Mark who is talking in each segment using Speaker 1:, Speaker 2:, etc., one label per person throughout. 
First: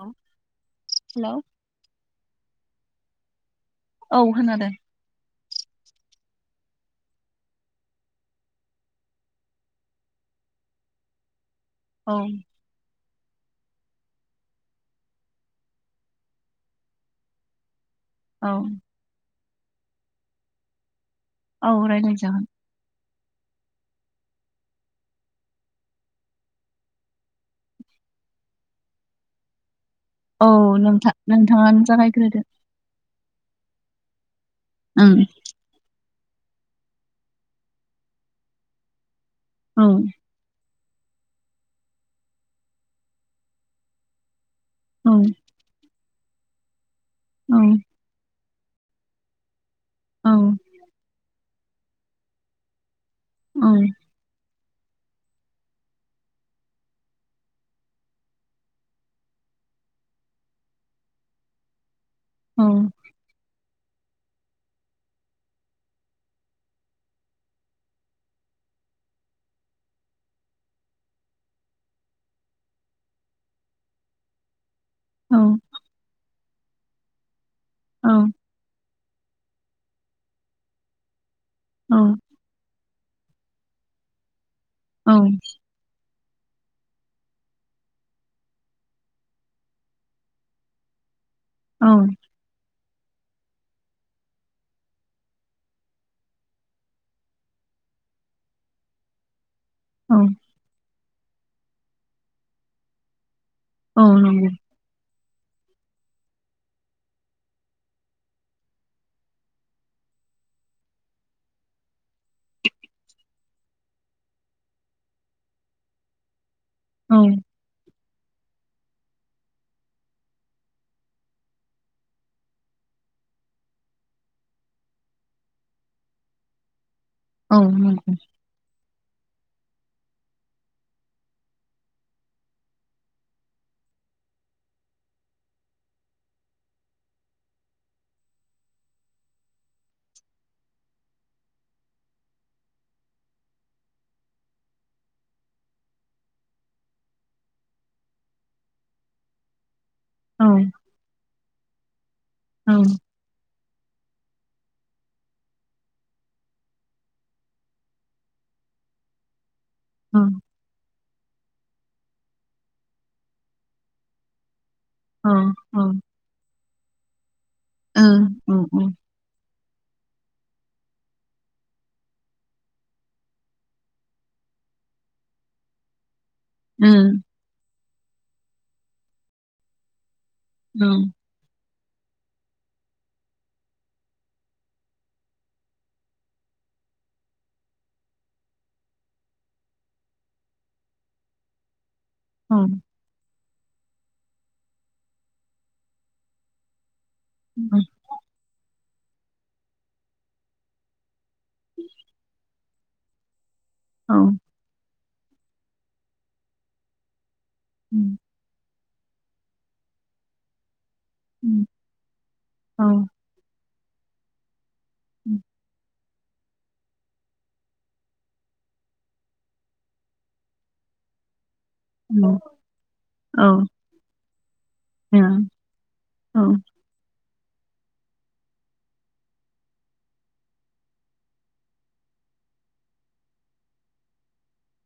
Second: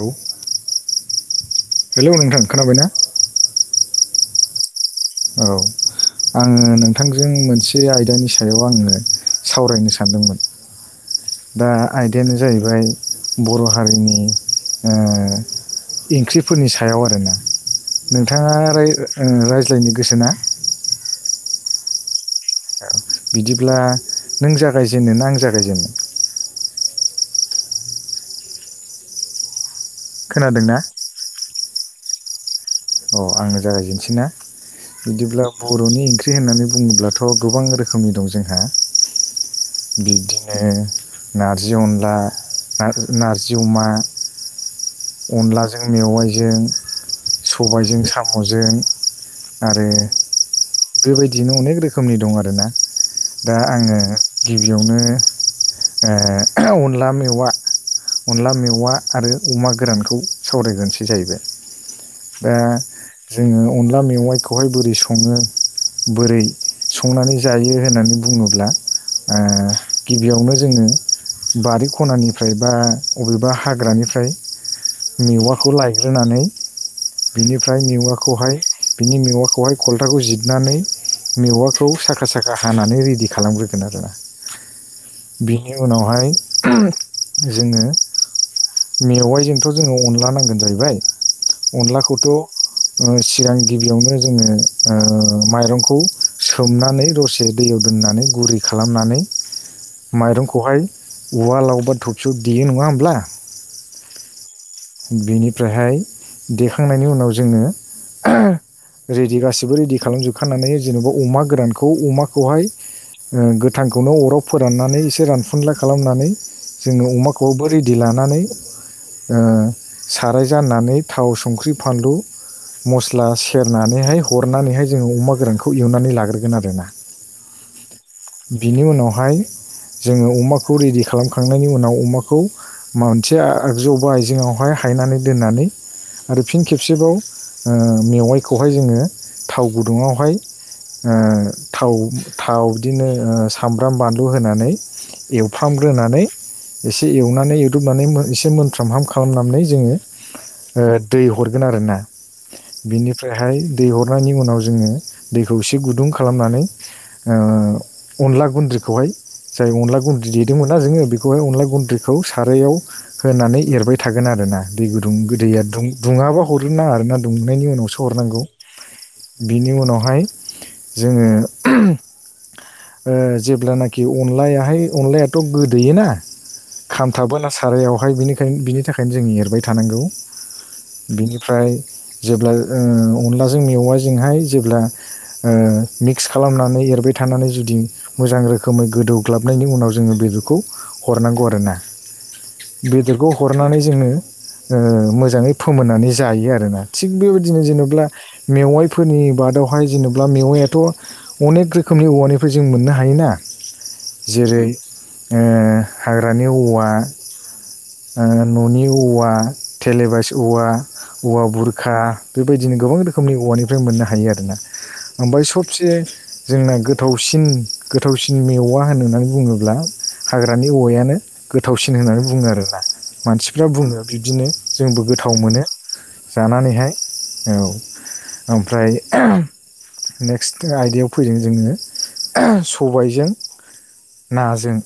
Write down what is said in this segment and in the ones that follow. Speaker 1: लौ
Speaker 2: hello
Speaker 1: hello नोंथां खोनाबायना?
Speaker 2: औ होनादो।
Speaker 1: औ। आङो नोंथांजों मोनसे आयदानि सायाव आङो सावरायनो सानदोंमोन। [unintelligible] दा
Speaker 2: औ
Speaker 1: आयदायानो जाहैबाय बर' हारिनि ओ इंख्रिफोरनि सायाव आरोना।
Speaker 2: औ
Speaker 1: नोंथाङा राय ओ रायज्लायनो गोसो ना?
Speaker 2: औ रायज्लाय जागोन।
Speaker 1: बिदिब्ला नों जागायजेनो ना आं जागायजेनो?
Speaker 2: औ
Speaker 1: खोनादोंना
Speaker 2: नोंथा नोंथाङानो जागायग्रोदो।
Speaker 1: अ आंनो जागायजेनसै ना।
Speaker 2: ओं
Speaker 1: बिदिब्ला बर'नि ओंख्रि खि होननानै बुङोब्लाथ' गोबां रोखोमनि दं जोंहा
Speaker 2: औ
Speaker 1: बिब्दिनो नारजि अनला नारजि अमा
Speaker 2: औ
Speaker 1: अनलाजों मेवाइजों,
Speaker 2: औ
Speaker 1: सबायजों साम'जों आरो
Speaker 2: औ
Speaker 1: बेबायदिनो अनेक रोखोमनि दं आरोना दा आङो गिबियावनो ओ ओहो अनला मेवा अनला मेवा आरो अमा गोरानखौ सावरायग्रोनोसै जाहैबाय। दा
Speaker 2: औ
Speaker 1: जोङो अनला मेवाइखौहाय बोरै सङो। बोरै संनानै जायो होननानै बुङोब्ला? ओ गिबियावनो जोङो बारि खनानिफ्राय बा अ'बेबा हाग्रानिफ्राय
Speaker 2: औ
Speaker 1: मेवाखौ लायग्रोनानै बिनिफ्राय
Speaker 2: औ
Speaker 1: मेवाखौहाय बिनि मेवाखौहाय खलथाखौ जिदनानै मेवाखौ साखा साखा हानानै रेडि खालामो। आरोना
Speaker 2: औ
Speaker 1: बिनि उनावहाय जोङो मेवाइजोंथ' जोङो अनला नांगोन हैबाय
Speaker 2: औ
Speaker 1: अनलाखौथ' ओ चिगां गिबियावनो जोङो ओ माइरंखौ सोमनानै दसे दैयाव दोननानै गुरै खालामनानै
Speaker 2: औ
Speaker 1: माइरंखौहाय उवाल आवबा थबसियाव देयो नङा होमब्ला
Speaker 2: औ नंगौ।
Speaker 1: बेनिफ्रायहाय देखांनायनि उनाव जोङो रेडि गासिबो रेडि खालाम जोबखानानै जेनेबा अमा गोरानखौ अमाखौहाय ओ गोथांखौनो अराव फोराननानै एसे रानफुनला खालामनानै जोङो
Speaker 2: औ
Speaker 1: अमाखौबो रेडि लानानै ओ साराय जाननानै थाव संख्रि फानलु मस्ला सेरनानैहाय हरनानैहाय जोङो अमा गोरानखौ एवनानै लाग्रोगोन आरोना।
Speaker 2: औ नंगौ
Speaker 1: बिनि उनावहाय जोङो अमाखौ रेडि खालामखांनायनि उनाव अमाखौ मोनसे एबा आगजुआव बेवहाय हायनानै दोननानै आरो फिन खेबसेबाव ओ मेवाइखौहाय जोङो थाव गुदुङावहाय ओ थाव थाव बिदिनो ओ सामब्राम बानलु होनानै एवफ्रामग्रोनानै एसे एवनानै एवदुबनानै मोन एसे मोनफ्रामहाम खा खालामनानै जोङो
Speaker 2: औ
Speaker 1: ओ दै हरगोन आरोना
Speaker 2: औ
Speaker 1: बिनिफ्रायहाय दै हरनायनि उनाव जोङो दैखौ इसे गुदुं खालामनानै ओ अनला गुन्द्रु बिखौहाय जाय अनला
Speaker 2: औ
Speaker 1: गुन्द्रि
Speaker 2: ओ
Speaker 1: देदोंमोना जोङो बेखौहाय अनला गुन्द्रिखौ सारायाव होनानै एरबाय थागोन आरोना दै गुदुं
Speaker 2: औ
Speaker 1: गोदैया
Speaker 2: औ ओ औ
Speaker 1: दुं दुङाबा हरनो नाङा आरो ना दुंनायनि उनावसो हरनांगौ।
Speaker 2: औ
Speaker 1: बिनि उनावहाय जोङो ओ जेब्लानाखि अनलायाहाय अनलायाथ' गोदैयोना खामथाबबोना सारायावहाय बेनिखायनो बिनि थाखायनो जों एरबाय थानांगौ। बेनिफ्राय जेब्ला ओ अनलाजों मेवायजोंहाय जेब्ला ओ मिक्स खालामनानै एरबाय थाय थानानै जुदि मोजां रोखोमै गोदौग्लाबनायनि उनाव जोङो बेदरखौ हरनांगौ आरो ना। बेदरखौ हरनानै जोङो ओ मोजाङै फोमोननानै जायो आरोना। थिग बेबादिनो जेन'ब्ला मेवाइ फोरनि बादावहाय जेन'ब्ला मेवायाथ' अनेक रोखोमनि औवानिफ्राय जों मोननो हायोना? जेरै ओ हाग्रानि औवा ओ न'नि औवा थेलेबास औवा औवा बुरखा बेबायदिनो गोबां रोखोमनि औवानिफ्राय मोननो हायो आरोना। ओमबाय सबसे जोंना गोथावसिन गोथावसिन मेवा होननानै बुङोब्ला हाग्रानि औवायानो गोथावसिन होननानै बुङो आरोना। मानसिफ्रा बुङो बिदिनो जोंबो गोथाव मोनो जानानैहाय औ। ओमफ्राय नेक्स्ट आयदायाव फैदों जोङो सबायजों नाजों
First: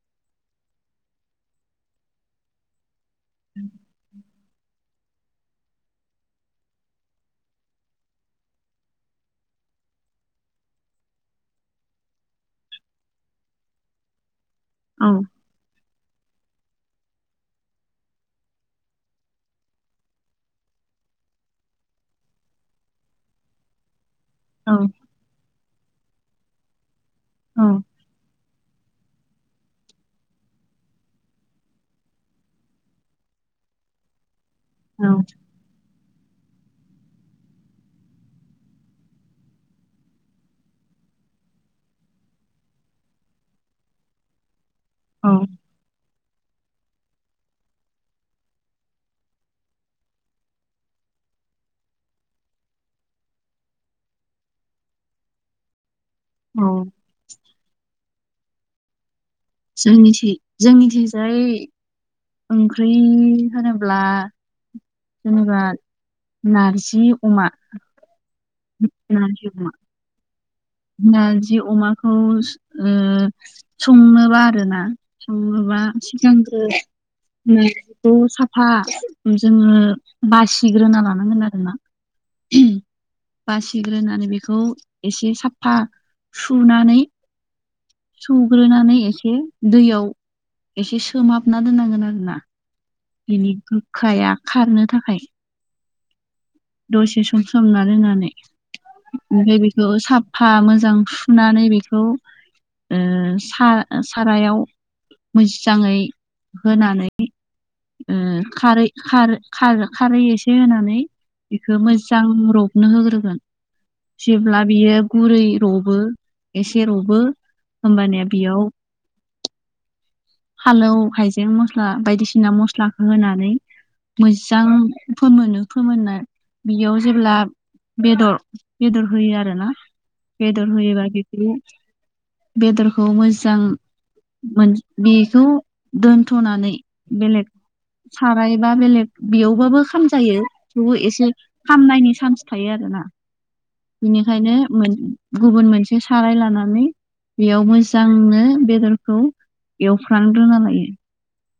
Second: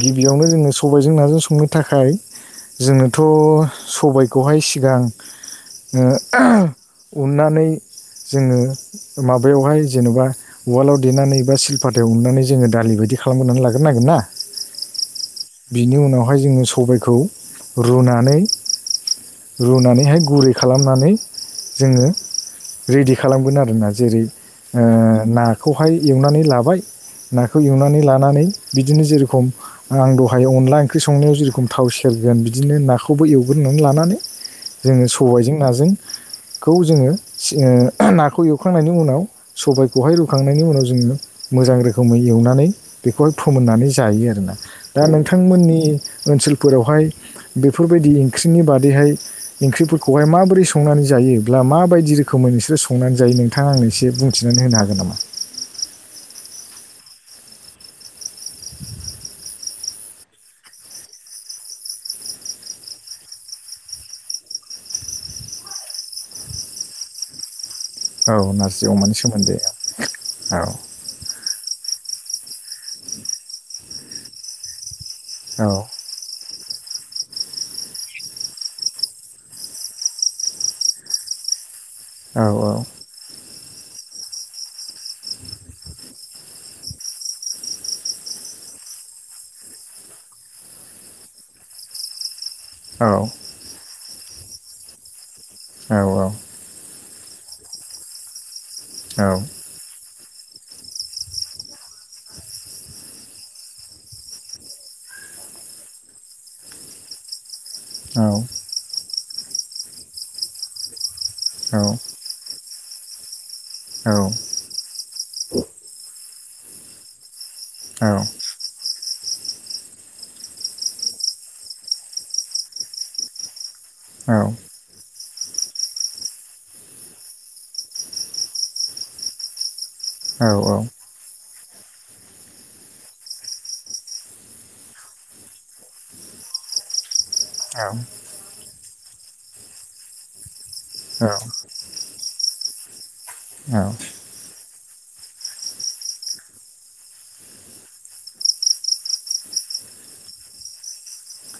Speaker 1: गिबियावनो जोङो सबायजों नाजों स नो थाखाय जोंनोथ' सबायखौहाय सिगां उननानै जोङो माबायावहाय जेनेबा उवालाव देनानै बा सिलपाथायाव उननानै जोङो दालि बायदि बिदि खालामग्रोनानै लाग्रो नांगोन ना बिनि उनाव बेवहाय जोङो सबायखौ रुनानै रुनानैहाय गुरै खालामनानै जोङो रेडि खालामगोन आरोना जेरै नाखौहाय एवनानै लाबाय नाखौ एवनानै लानानै बिदिनो जेरखम आं दहाय अनला ओंख्रि संनायाव जेरेखम थाव सेरगोन बिदिनो नाखौबो एवग्रोनानै लानानै जोङो सबायजों नाजों खौ जोङो ओ नाखौ एवखांनायनि उनाव सबायखौहाय रुखांनायनि उनाव जोङो मोजां रोखोमै एवनानै बेखौहाय फोमोननानै जायो आरोना दा
Speaker 2: औ औ
Speaker 1: नोंथांमोननि ओनसोलफोरावहाय बेफोरबायदि ओंख्रिनि बादैहाय ओंख्रिफोरखौहाय माबोरै सं संनानै जायोब्ला माबायदि रोखोमै नोंसोरो संनानै जायो नोंथाङा आंनो एसे बुंथिनानै होनो हागोन नामा [inaudible]
Speaker 2: औ जोंनि जोंनिथिंजाय ओंख्रि होनोब्ला जेनेबा नारजि अमा
Speaker 1: औ नारजि अमानि
Speaker 2: नारजि
Speaker 1: सोमोन्दै
Speaker 2: अमा
Speaker 1: ओं
Speaker 2: नारजि अमाखौ ओ संनोबा आरोना
Speaker 1: औ
Speaker 2: संनोबा सिगांग्रो मैगंखौ साफा जोङो बासिग्रोना लानांगोन आरो ना
Speaker 1: औ
Speaker 2: बासिग्रोनानै बेखौ एसे साफा सुनानै सुग्रोनानै एसे दैयाव एसे सोमहाबना दोननांगोन आरो ना
Speaker 1: औ
Speaker 2: बिनि गोखाया खारनो थाखाय
Speaker 1: औ औ
Speaker 2: दसे सम सोमना दोननानै
Speaker 1: औ
Speaker 2: ओमफ्राय बेखौ साब फा मोजां सुनानै बेखौ ओ सारायाव मोजाङै होनानै ओ
Speaker 1: औ
Speaker 2: खारै खारै खारै एसे होनानै बेखौ मोजां रब नो होग्रोगोन जेब्ला बियो गुरै रबो एसे रबो होमबानिया बेयाव फानलौ हाइजें मस्ला बायदिसिना मस्लाखौ होनानै मोजां फोमोनो फोमोनना बेयाव जेब्ला बेदर बेदर होयो आरोना बेदर होयोबा बिदि बेदरखौ मोजां मोन बेखौ दोनथ'नानै बेलेग
Speaker 1: औ
Speaker 2: साराय बा बेलेग बेयावबाबो खामजायो थेवबो एसे खामनायनि चान्स थायो आरोना
Speaker 1: औ
Speaker 2: बिनिखायनो गुबुन मोनसे साराय लानानै बेयाव मोजांनो बेदरखौ एवफ्रामग्रोना लायो।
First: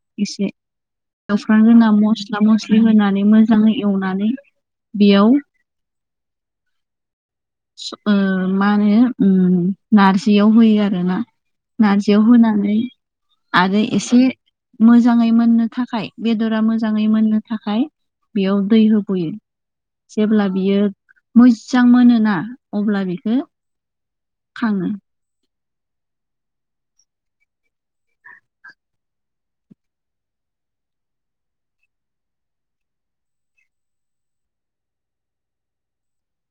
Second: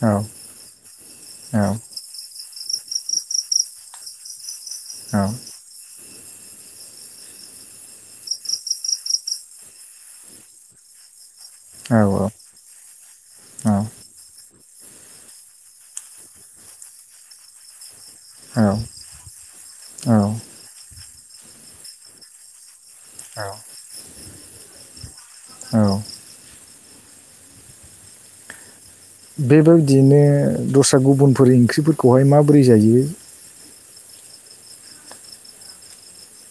Speaker 1: औ
Speaker 2: एसे
Speaker 1: औ
Speaker 2: एवफ्रामग्रोना मस्ला मस्लि होनानै मोजाङै एवनानै
Speaker 1: औ
Speaker 2: बेयाव ओ मा होनो उम नारजियाव होयो आरोना। नारजियाव होनानै आरो एसे मोजाङै मोननो थाखाय बेदरा मोजाङै मोननो थाखाय बेयाव दै होबोयो जेब्ला बियो मोजां मोनोना? अब्ला बेखौ थाङो।
Speaker 1: औ बेबायदियैनो दस्रा गुबुनफोर ओंख्रिफोरखौहाय माबोरै जायो?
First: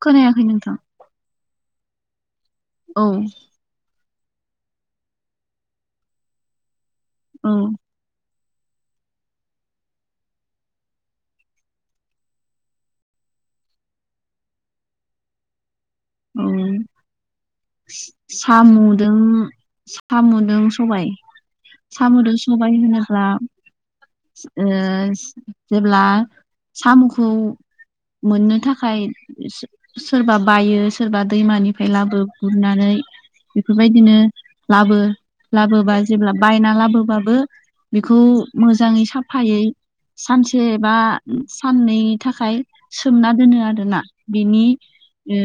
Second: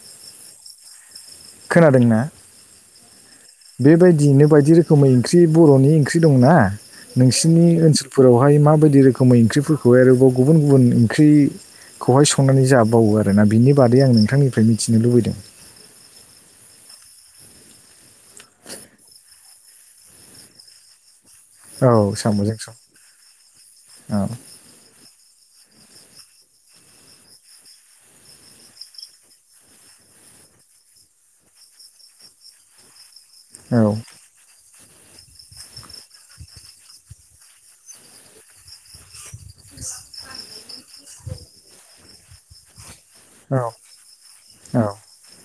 Speaker 2: खोनायाखै नोंथां?
Speaker 1: खोनादोंना?
Speaker 2: औ
Speaker 1: बेबायदियैनो बायदि रोखोमै ओंख्रि बर'नि ओंख्रि दंना
Speaker 2: औ
Speaker 1: नोंसोरनि ओनसोलफोराव बेहाय माबायदि रोखोमै ओंख्रिफोरखौ आरोबाव गुबुन गुबुन ओंख्रि खौहाय संनानै जाबावो आरोना बिनि बादै आं नोंथांनिफ्राय मिथिनो लुबैदों।
Speaker 2: साम'जों साम'जों सबाय।
Speaker 1: औ
Speaker 2: साम'जों सबाय
Speaker 1: सं
Speaker 2: होनोब्ला
Speaker 1: औ
Speaker 2: ओ जेब्ला सामुखौ मोननो थाखाय सोरबा बायो सोरबा दैमानिफ्राय लाबो गुरनानै
Speaker 1: औ
Speaker 2: बेफोरबायदिनो। लाबो लाबोबा जेब्ला बायना लाबोबाबो बेखौ मोजाङै साफ फायै सानसे एबा साननै थाखाय सोमना दोनो
Speaker 1: औ
Speaker 2: आरोना बिनि
Speaker 1: औ
Speaker 2: ओ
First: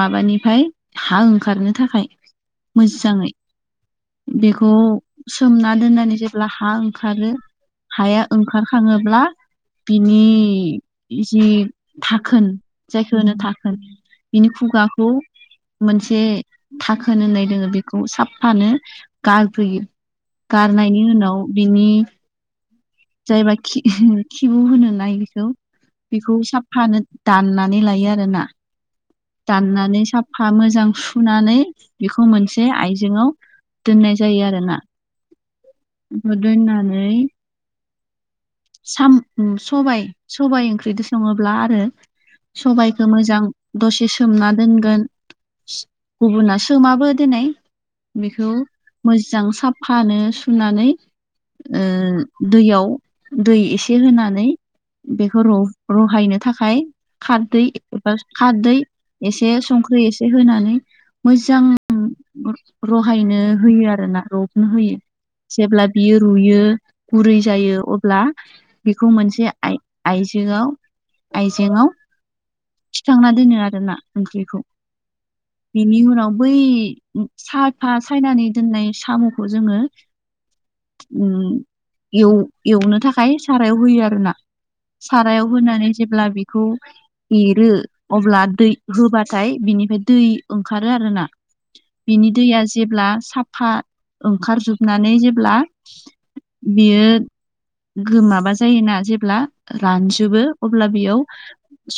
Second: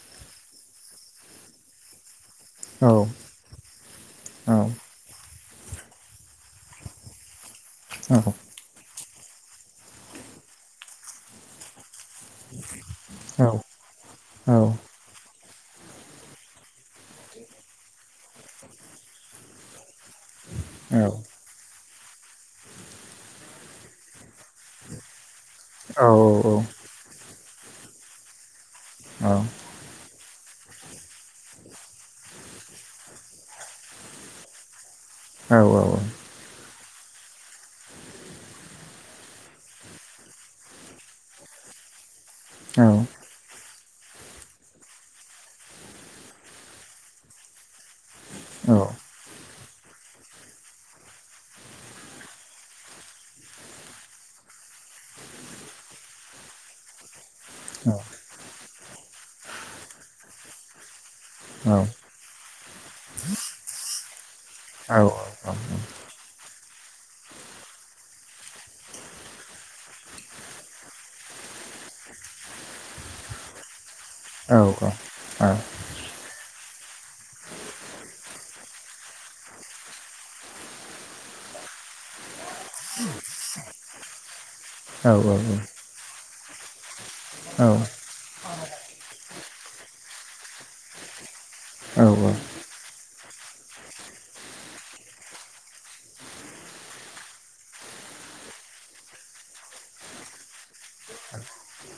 Speaker 2: माबानिफ्राय हा ओंखारनो थाखाय
Speaker 1: औ
Speaker 2: मोजाङै
Speaker 1: औ
Speaker 2: बेखौ सोमना दोननानै जेब्ला हा ओंखारो
Speaker 1: औ
Speaker 2: हाया ओंखार खाङोब्ला बिनि जो थाखोन जायखौ होनो
Speaker 1: औ
Speaker 2: थाखोन बिनि खुगाखौ मोनसे थाखोन होननाय दोङो बेखौ साफानो गारफैयो। गारनायनि उनाव बिनि जायबा खि खिबु होनो नाय बेखौ बेखौ साफानो दाननानै लायो आरोना दाननानै साफ फा मोजां सुनानै बेखौ मोनसे आइजेंआव दोननाय जायो आरोना?
Speaker 1: औ औ औ
Speaker 2: मदयनानै साम सबाय सबाय ओंख्रिजों सङोब्ला आरो
Speaker 1: औ
Speaker 2: सबायखौ मोजां दसे सोमना दोनगोन गुबुना सोमाबो देनाय बेखौ मोजां साफ फानो सुनानै ओ दैयाव दै एसे होनानै बेखौ रहायनो थाखाय खारदै एबा खारदै एसे संख्रि एसे होनानै मोजां रहायनो होयो आरो ना रबनो होयो। जेब्ला बियो रुयो गुरै जायो। ब्ला बेखौ मोनसे आइ आइजेंआव थिखांना दोनो आरोना? ओंख्रिखौ
Speaker 1: औ औ
Speaker 2: बिनि उनाव बै साफा सायनानै दोननाय सामुखौ जोङो ओ एवनो थाखाय सारायाव होयो आरो ना? सारायाव होनानै जेब्ला बेखौ एरो अब्ला दै होबाथाय बिनिफ्राय दै ओंखारो आरोना। बिनि दैया जेब्ला साफा ओंखारजोबनानै जेब्ला बियो गोमाबा जायोना जेब्ला रानजोबो अब्ला बेयाव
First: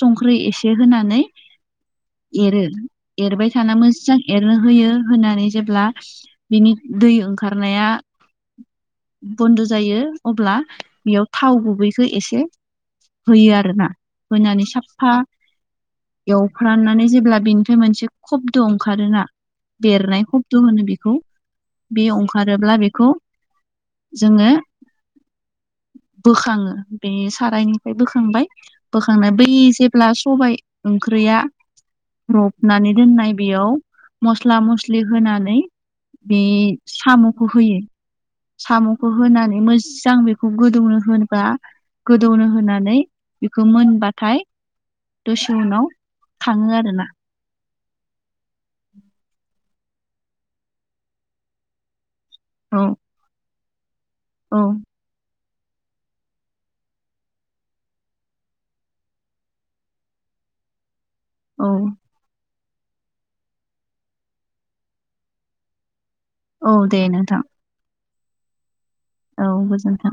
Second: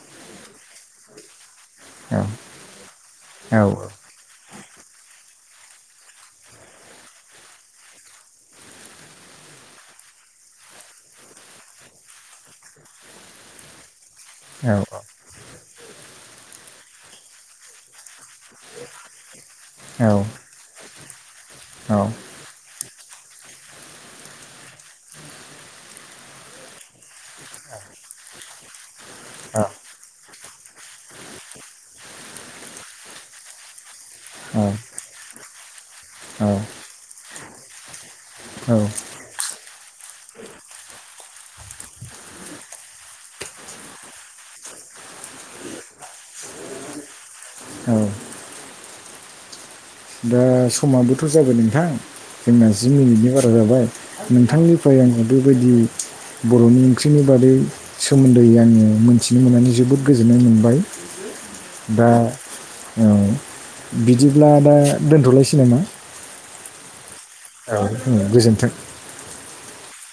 Speaker 2: संख्रि एसे होनानै एरो एरबाय थाना मोजां एरनो होयो होनानै जेब्ला बिनि दै ओंखारनाया बन्द' जायो अब्ला बेयाव थाव गुबैखौ एसे होयो आरोना होनानै साफफा एवफ्राननानै जेब्ला बेनिफ्राय मोनसे खबद' ओंखारोना देरनाय खब्द' होनो बेखौ बे ओंखारोब्ला बेखौ जोङो
Speaker 1: [inaudible]
Speaker 2: बोखाङो बे सारायनिफ्राय बोखांबाय बोखांनानै बै जेब्ला सबाय ओं ख्रैया रबनानै दोननाय बेयाव मस्ला मस्लि होनानै बे साम'खौ होयो।
Speaker 1: औ
Speaker 2: साम'खौ होनानै मोजां बेखौ गोदौनो होनोबा गोदौनो होनानै बेखौ मोनबाथाय दसे उनाव खाङो आरोना।
Speaker 1: ओ समाबोथ' जाबाय नोंथां जोंना
Speaker 2: औ
Speaker 1: जि मिनिटनि बारा जाबाय
Speaker 2: औ
Speaker 1: नोंथांनिफ्राय आं बेबायदि बर'नि ओंख्रिनि बादै सोमोन्दै आङो मोनथिनो मोननानै जोबोद गोजोन नाय मोनबाय
Speaker 2: औ
Speaker 1: दा औ बिदिब्ला दा दोनथ'लायसै नामा?
Speaker 2: औ दे नोंथां।
Speaker 1: औ गोजोनथों।
Speaker 2: औ गोजोन्थों।